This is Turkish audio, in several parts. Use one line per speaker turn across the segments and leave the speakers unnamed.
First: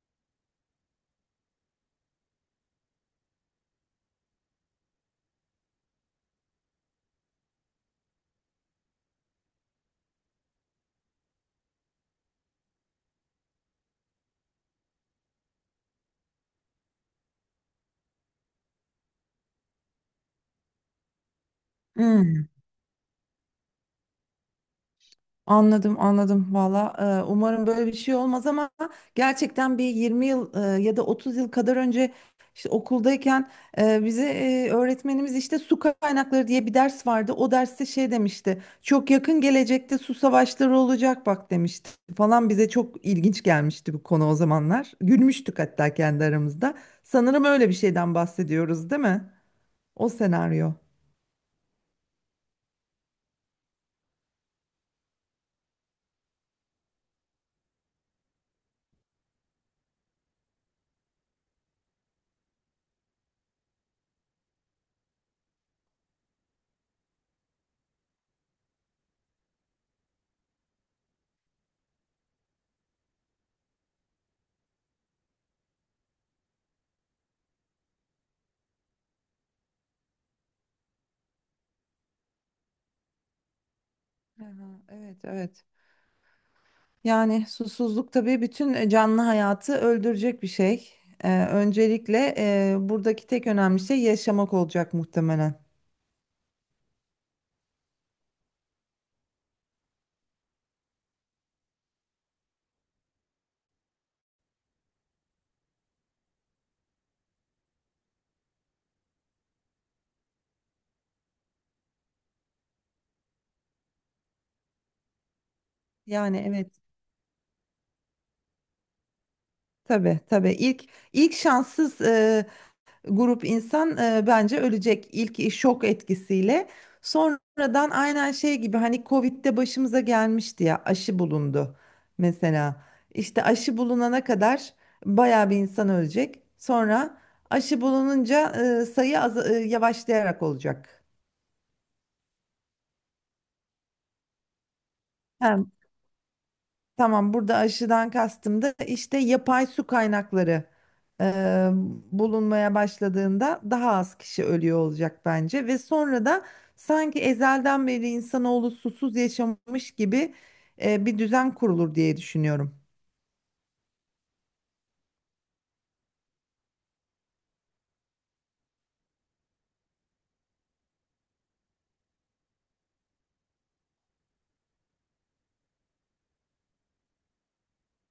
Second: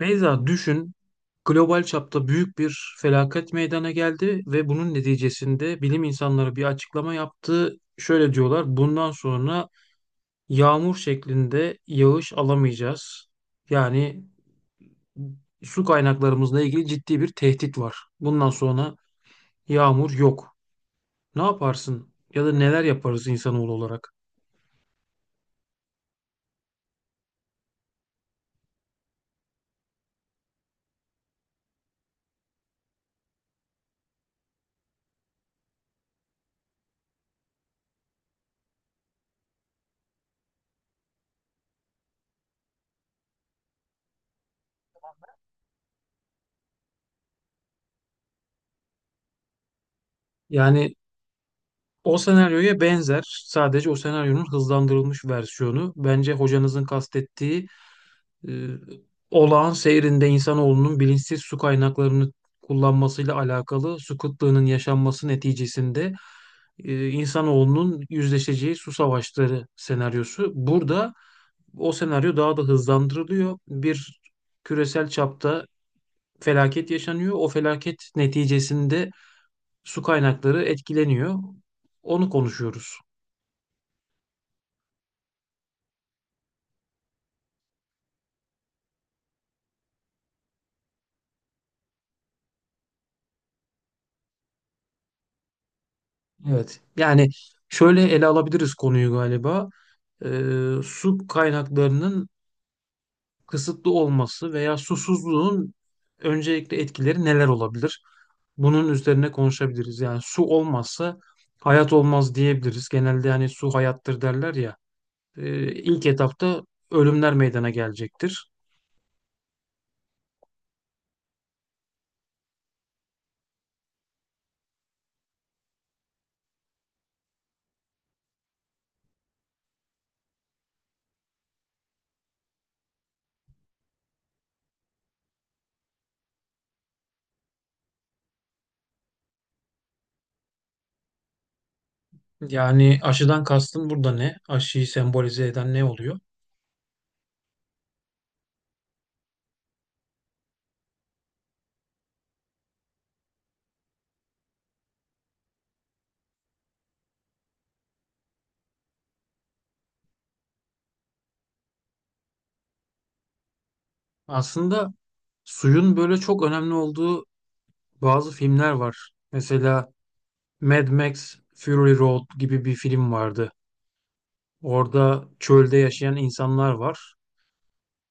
Beyza düşün, global çapta büyük bir felaket meydana geldi ve bunun neticesinde bilim insanları bir açıklama yaptı. Şöyle diyorlar, bundan sonra yağmur şeklinde yağış alamayacağız. Yani su kaynaklarımızla ilgili ciddi bir tehdit var. Bundan sonra yağmur yok. Ne yaparsın
Hmm,
ya da neler yaparız insanoğlu olarak?
anladım valla. Umarım böyle bir şey olmaz ama gerçekten bir 20 yıl, ya da 30 yıl kadar önce, işte okuldayken, bize öğretmenimiz, işte su kaynakları diye bir ders vardı. O derste şey demişti, çok yakın gelecekte su savaşları olacak bak demişti falan. Bize çok ilginç gelmişti bu konu o zamanlar, gülmüştük hatta kendi aramızda. Sanırım öyle bir şeyden bahsediyoruz değil mi, o senaryo.
Yani o senaryoya benzer, sadece o senaryonun hızlandırılmış versiyonu. Bence hocanızın kastettiği e, olağan seyrinde insanoğlunun bilinçsiz su kaynaklarını kullanmasıyla alakalı su kıtlığının yaşanması neticesinde insanoğlunun yüzleşeceği su savaşları senaryosu. Burada o senaryo daha da hızlandırılıyor. Bir küresel çapta felaket yaşanıyor. O felaket neticesinde su kaynakları etkileniyor. Onu konuşuyoruz.
Aha, evet, evet. Yani susuzluk tabii bütün canlı hayatı öldürecek bir şey. Öncelikle buradaki tek önemli şey yaşamak olacak muhtemelen.
Evet. Yani şöyle ele alabiliriz konuyu galiba. Su kaynaklarının kısıtlı olması veya susuzluğun öncelikle etkileri neler olabilir? Bunun üzerine konuşabiliriz. Yani su olmazsa hayat olmaz diyebiliriz. Genelde hani su hayattır derler ya. İlk
Yani
etapta
evet,
ölümler meydana gelecektir.
tabii tabii. İlk şanssız grup insan bence ölecek ilk şok etkisiyle. Sonradan aynen şey gibi, hani Covid'de başımıza gelmişti ya, aşı bulundu mesela. İşte aşı bulunana kadar bayağı bir insan ölecek. Sonra aşı bulununca sayı az, yavaşlayarak olacak.
Yani aşıdan kastım burada ne? Aşıyı sembolize eden ne oluyor?
Tamam, burada aşıdan kastım da işte yapay su kaynakları e, bulunmaya başladığında daha az kişi ölüyor olacak bence. Ve sonra da sanki ezelden beri insanoğlu susuz yaşamış gibi bir düzen kurulur diye düşünüyorum.
Aslında suyun böyle çok önemli olduğu bazı filmler var. Mesela Mad Max Fury Road gibi bir film vardı. Orada çölde yaşayan insanlar var.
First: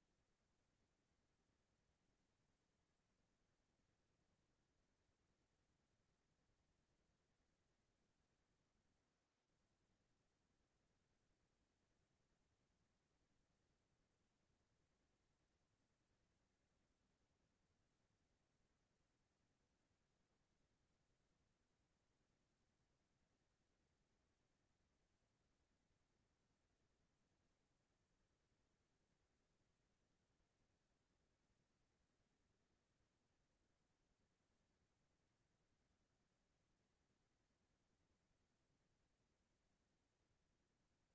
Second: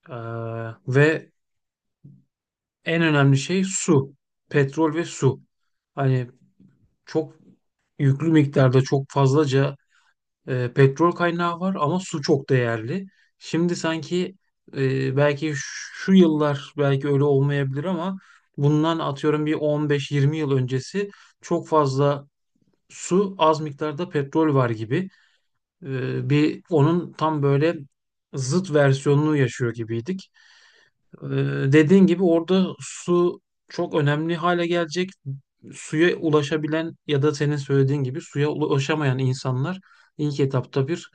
Ee, ve en önemli şey su. Petrol ve su. Hani çok yüklü miktarda çok fazlaca petrol kaynağı var ama su çok değerli. Şimdi sanki belki şu yıllar belki öyle olmayabilir ama bundan atıyorum bir 15-20 yıl öncesi çok fazla su az miktarda petrol var gibi. Bir onun tam böyle zıt versiyonunu yaşıyor gibiydik. E, dediğin gibi orada su çok önemli hale gelecek. Suya ulaşabilen ya da senin söylediğin gibi suya ulaşamayan insanlar ilk etapta bir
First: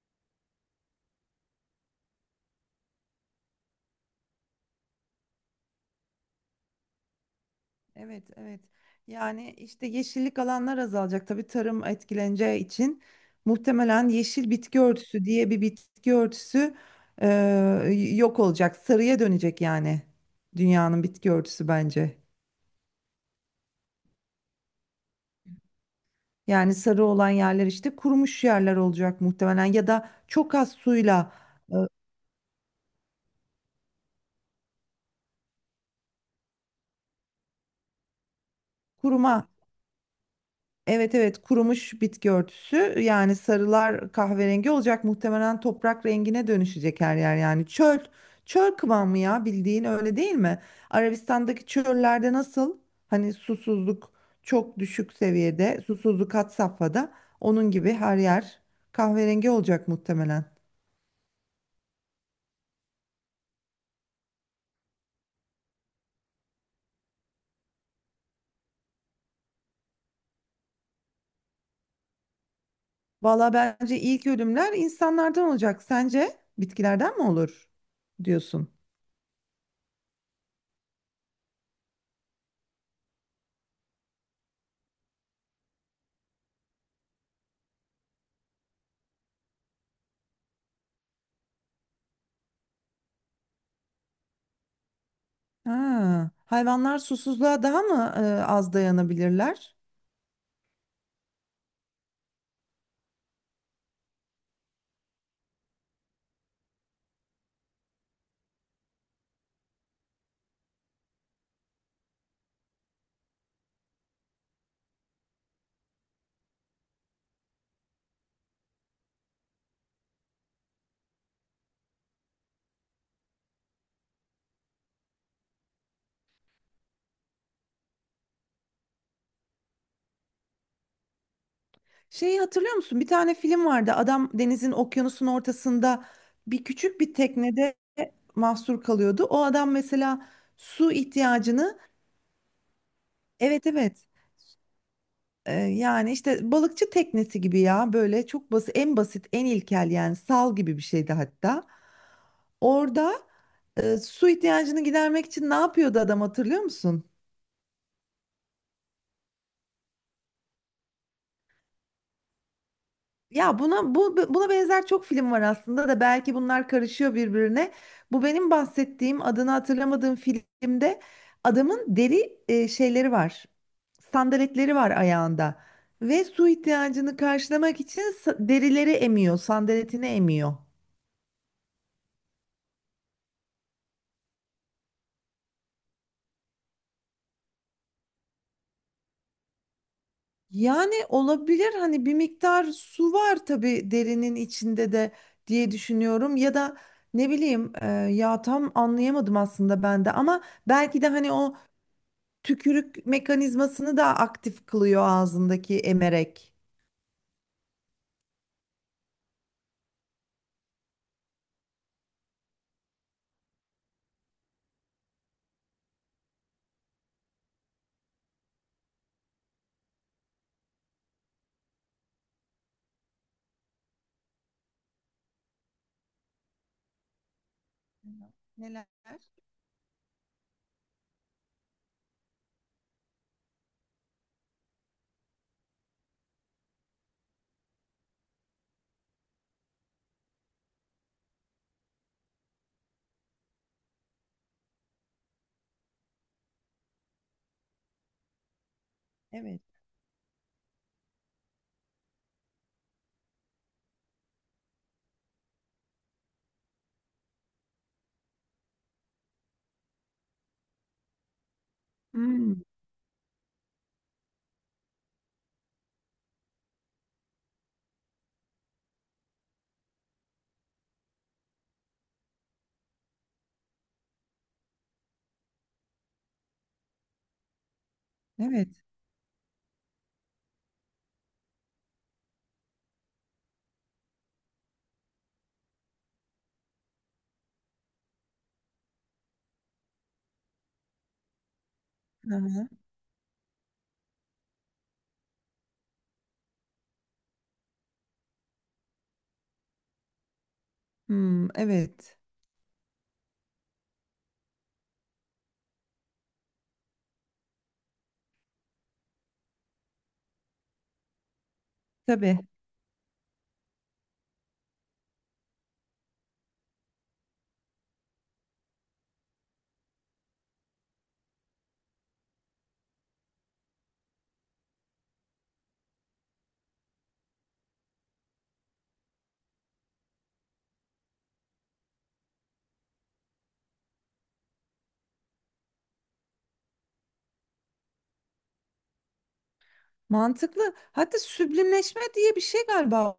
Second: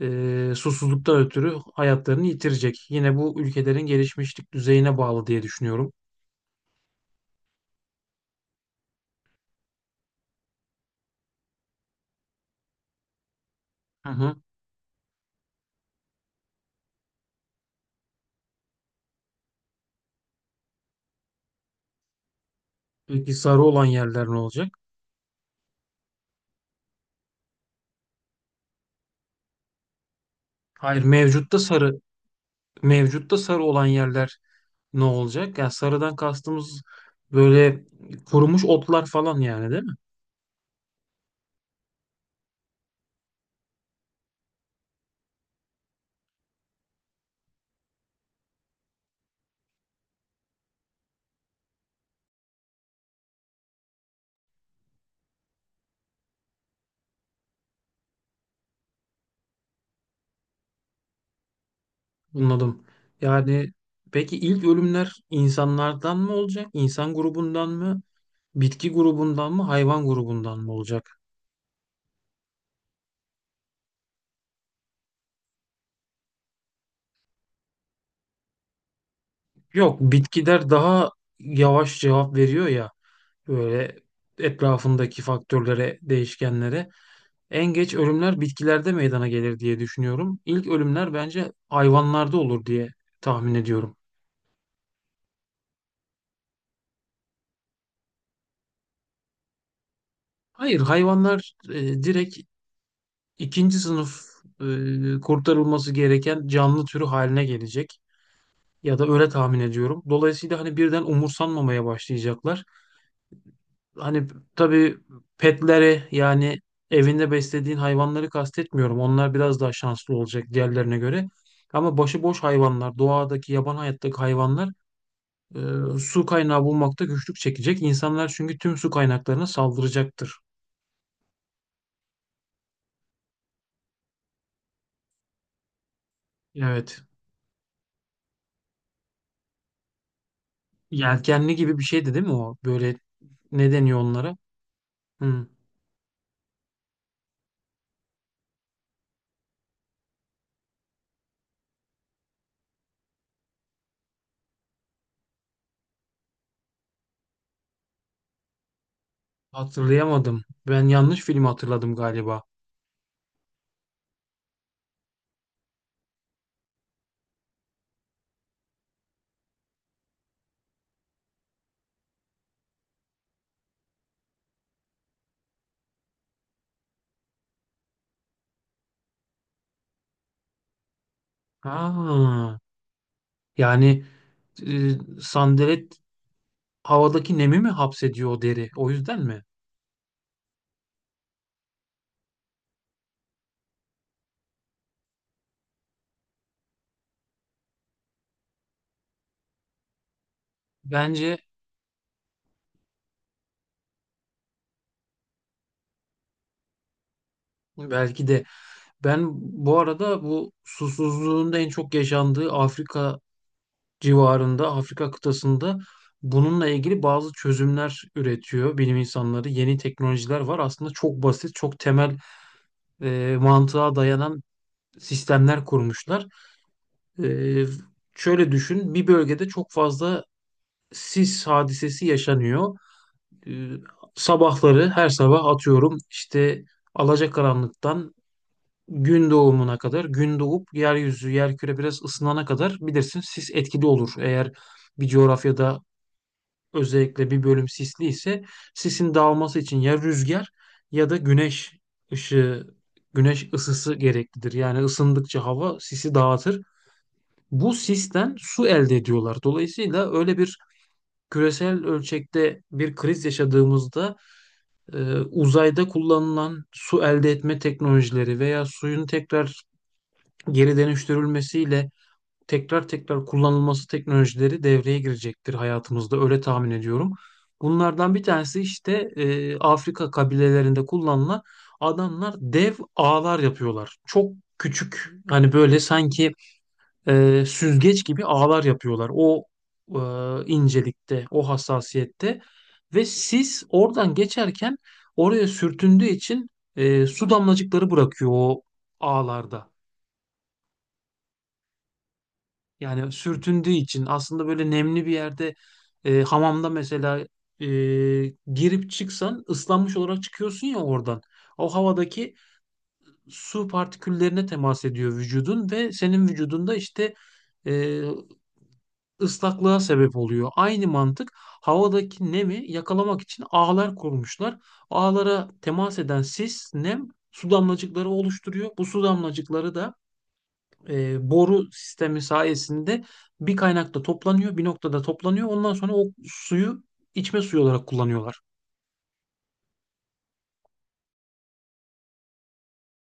susuzluktan ötürü hayatlarını yitirecek. Yine bu ülkelerin gelişmişlik düzeyine bağlı diye düşünüyorum.
Evet, evet. Yani işte yeşillik alanlar azalacak. Tabii tarım etkileneceği için
Hı
muhtemelen
hı.
yeşil bitki örtüsü diye bir bitki örtüsü e, yok olacak. Sarıya dönecek yani, dünyanın bitki örtüsü bence.
Peki sarı olan yerler ne olacak?
Yani sarı olan yerler işte kurumuş yerler olacak muhtemelen, ya da çok az
Hayır,
suyla e,
mevcutta sarı olan yerler ne olacak? Yani sarıdan kastımız böyle kurumuş otlar
kuruma.
falan yani değil mi?
Evet evet, kurumuş bitki örtüsü, yani sarılar kahverengi olacak muhtemelen, toprak rengine dönüşecek her yer. Yani çöl kıvamı ya, bildiğin, öyle değil mi? Arabistan'daki çöllerde nasıl, hani susuzluk çok düşük seviyede, susuzluk had safhada, onun gibi her yer kahverengi olacak muhtemelen.
Anladım. Yani peki ilk ölümler insanlardan mı olacak? İnsan grubundan mı? Bitki grubundan mı? Hayvan grubundan mı olacak?
Valla bence ilk ölümler insanlardan olacak. Sence bitkilerden mi olur diyorsun?
Yok, bitkiler daha yavaş cevap veriyor ya. Böyle etrafındaki faktörlere, değişkenlere. En geç ölümler bitkilerde meydana gelir diye düşünüyorum. İlk ölümler bence hayvanlarda olur diye tahmin ediyorum.
Ha, hayvanlar susuzluğa daha mı az dayanabilirler?
Hayır, hayvanlar direkt ikinci sınıf kurtarılması gereken canlı türü haline gelecek ya da öyle tahmin ediyorum. Dolayısıyla hani birden umursanmamaya başlayacaklar. Hani tabii petleri yani evinde beslediğin hayvanları kastetmiyorum. Onlar biraz daha şanslı olacak diğerlerine göre. Ama başıboş hayvanlar, doğadaki, yaban hayattaki hayvanlar e, su kaynağı bulmakta güçlük çekecek. İnsanlar çünkü tüm su kaynaklarına saldıracaktır.
Şeyi hatırlıyor musun, bir tane film vardı. Adam denizin, okyanusun ortasında bir küçük
Evet.
bir teknede mahsur kalıyordu. O adam mesela su
Yelkenli gibi
ihtiyacını,
bir şeydi değil mi o? Böyle
evet
ne deniyor
evet.
onlara? Hı,
Yani işte balıkçı teknesi gibi ya, böyle çok basit, en basit, en ilkel, yani sal gibi bir şeydi hatta. Orada su ihtiyacını gidermek için ne yapıyordu adam, hatırlıyor musun?
hatırlayamadım. Ben yanlış film hatırladım galiba.
Ya buna, buna benzer çok film var aslında da, belki bunlar karışıyor birbirine. Bu benim bahsettiğim, adını hatırlamadığım filmde adamın deri şeyleri var. Sandaletleri var ayağında ve su ihtiyacını karşılamak için derileri emiyor, sandaletini emiyor.
Ha, yani e, sandalet havadaki nemi mi hapsediyor o deri? O yüzden mi?
Yani olabilir, hani bir miktar su var tabii derinin içinde de diye düşünüyorum, ya da ne bileyim, ya tam anlayamadım aslında ben de ama belki de hani
Bence
o tükürük mekanizmasını da aktif kılıyor ağzındaki emerek.
belki de. Ben bu arada bu susuzluğun da en çok yaşandığı Afrika civarında, Afrika kıtasında bununla ilgili bazı çözümler üretiyor bilim insanları. Yeni teknolojiler var. Aslında çok basit, çok temel mantığa dayanan sistemler kurmuşlar. E, şöyle
Neler?
düşün, bir bölgede çok fazla sis hadisesi yaşanıyor. Ee, sabahları her sabah atıyorum işte alacakaranlıktan gün doğumuna kadar gün doğup yeryüzü yerküre biraz ısınana kadar bilirsin sis etkili olur. Eğer bir coğrafyada özellikle bir bölüm sisli ise sisin dağılması
Evet.
için ya rüzgar ya da güneş ışığı güneş ısısı gereklidir. Yani ısındıkça hava sisi dağıtır. Bu sisten su elde ediyorlar. Dolayısıyla öyle bir küresel ölçekte
Hmm,
bir kriz yaşadığımızda uzayda kullanılan su elde etme teknolojileri veya suyun tekrar geri dönüştürülmesiyle tekrar tekrar kullanılması teknolojileri devreye girecektir hayatımızda öyle tahmin ediyorum. Bunlardan bir tanesi
evet.
işte Afrika kabilelerinde kullanılan adamlar dev ağlar yapıyorlar. Çok küçük hani böyle sanki süzgeç gibi ağlar yapıyorlar. O e, incelikte, o
Hı
hassasiyette
hı.
ve sis oradan geçerken oraya sürtündüğü için su damlacıkları bırakıyor o ağlarda.
Hmm, evet.
Yani sürtündüğü için aslında böyle nemli bir yerde hamamda mesela e, girip çıksan ıslanmış olarak çıkıyorsun ya oradan. O havadaki
Tabii.
su partiküllerine temas ediyor vücudun ve senin vücudunda işte e, ıslaklığa sebep oluyor. Aynı mantık havadaki nemi yakalamak için ağlar kurmuşlar. Ağlara temas eden sis, nem su damlacıkları oluşturuyor. Bu su damlacıkları da boru sistemi sayesinde bir kaynakta toplanıyor, bir noktada toplanıyor. Ondan sonra o suyu içme suyu olarak kullanıyorlar.
Mantıklı. Hatta süblimleşme diye bir şey galiba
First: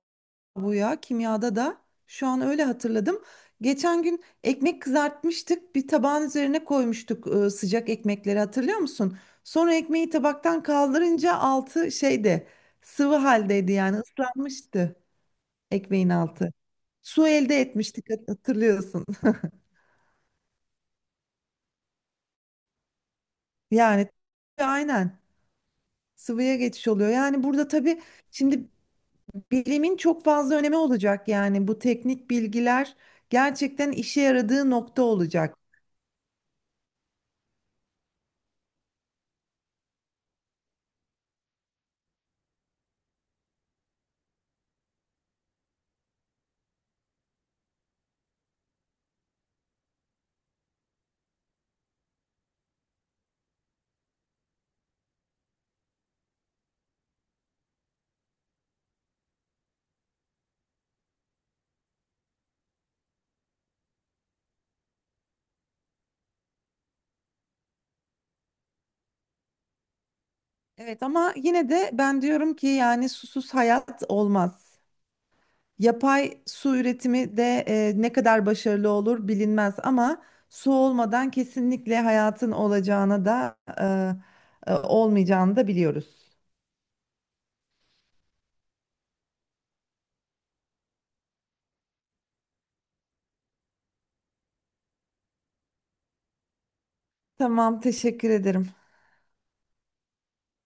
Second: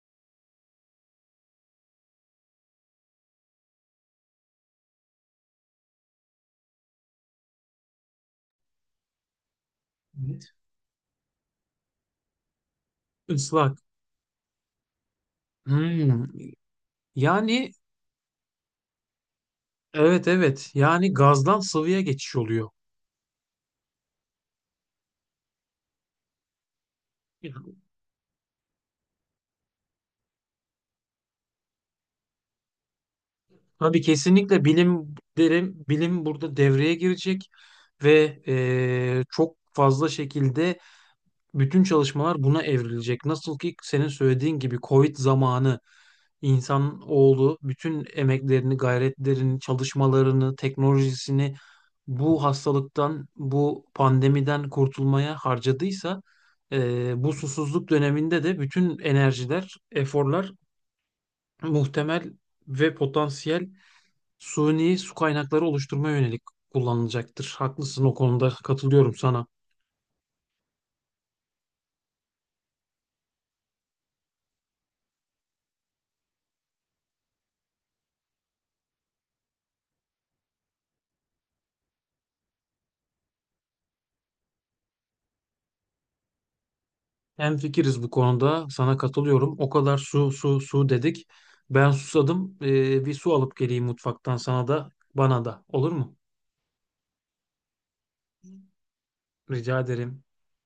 bu ya, kimyada da. Şu an öyle hatırladım. Geçen gün ekmek kızartmıştık. Bir tabağın üzerine koymuştuk sıcak ekmekleri, hatırlıyor musun? Sonra ekmeği
Evet.
tabaktan kaldırınca altı şeyde sıvı haldeydi,
Islak.
yani ıslanmıştı. Ekmeğin
Hmm.
altı. Su elde
Yani
etmiştik, hatırlıyorsun.
evet evet yani gazdan sıvıya geçiş oluyor.
Yani aynen, sıvıya geçiş oluyor. Yani burada tabii şimdi bilimin çok fazla önemi olacak. Yani bu teknik bilgiler gerçekten
Tabii
işe
kesinlikle
yaradığı nokta
bilim
olacak.
derim, bilim burada devreye girecek ve çok fazla şekilde bütün çalışmalar buna evrilecek. Nasıl ki senin söylediğin gibi Covid zamanı insan oğlu bütün emeklerini, gayretlerini, çalışmalarını, teknolojisini bu hastalıktan, bu pandemiden kurtulmaya harcadıysa bu susuzluk döneminde de bütün enerjiler, eforlar muhtemel ve potansiyel suni su kaynakları oluşturmaya yönelik kullanılacaktır. Haklısın o konuda katılıyorum sana.
Evet, ama yine de ben diyorum ki yani susuz hayat olmaz. Yapay su üretimi de ne kadar başarılı olur bilinmez ama su olmadan kesinlikle hayatın olacağına da, olmayacağını da biliyoruz.
Hemfikiriz bu konuda sana katılıyorum. O kadar su su su dedik. Ben susadım. Bir su alıp geleyim mutfaktan sana da bana da olur mu?
Tamam, teşekkür ederim.
Rica ederim.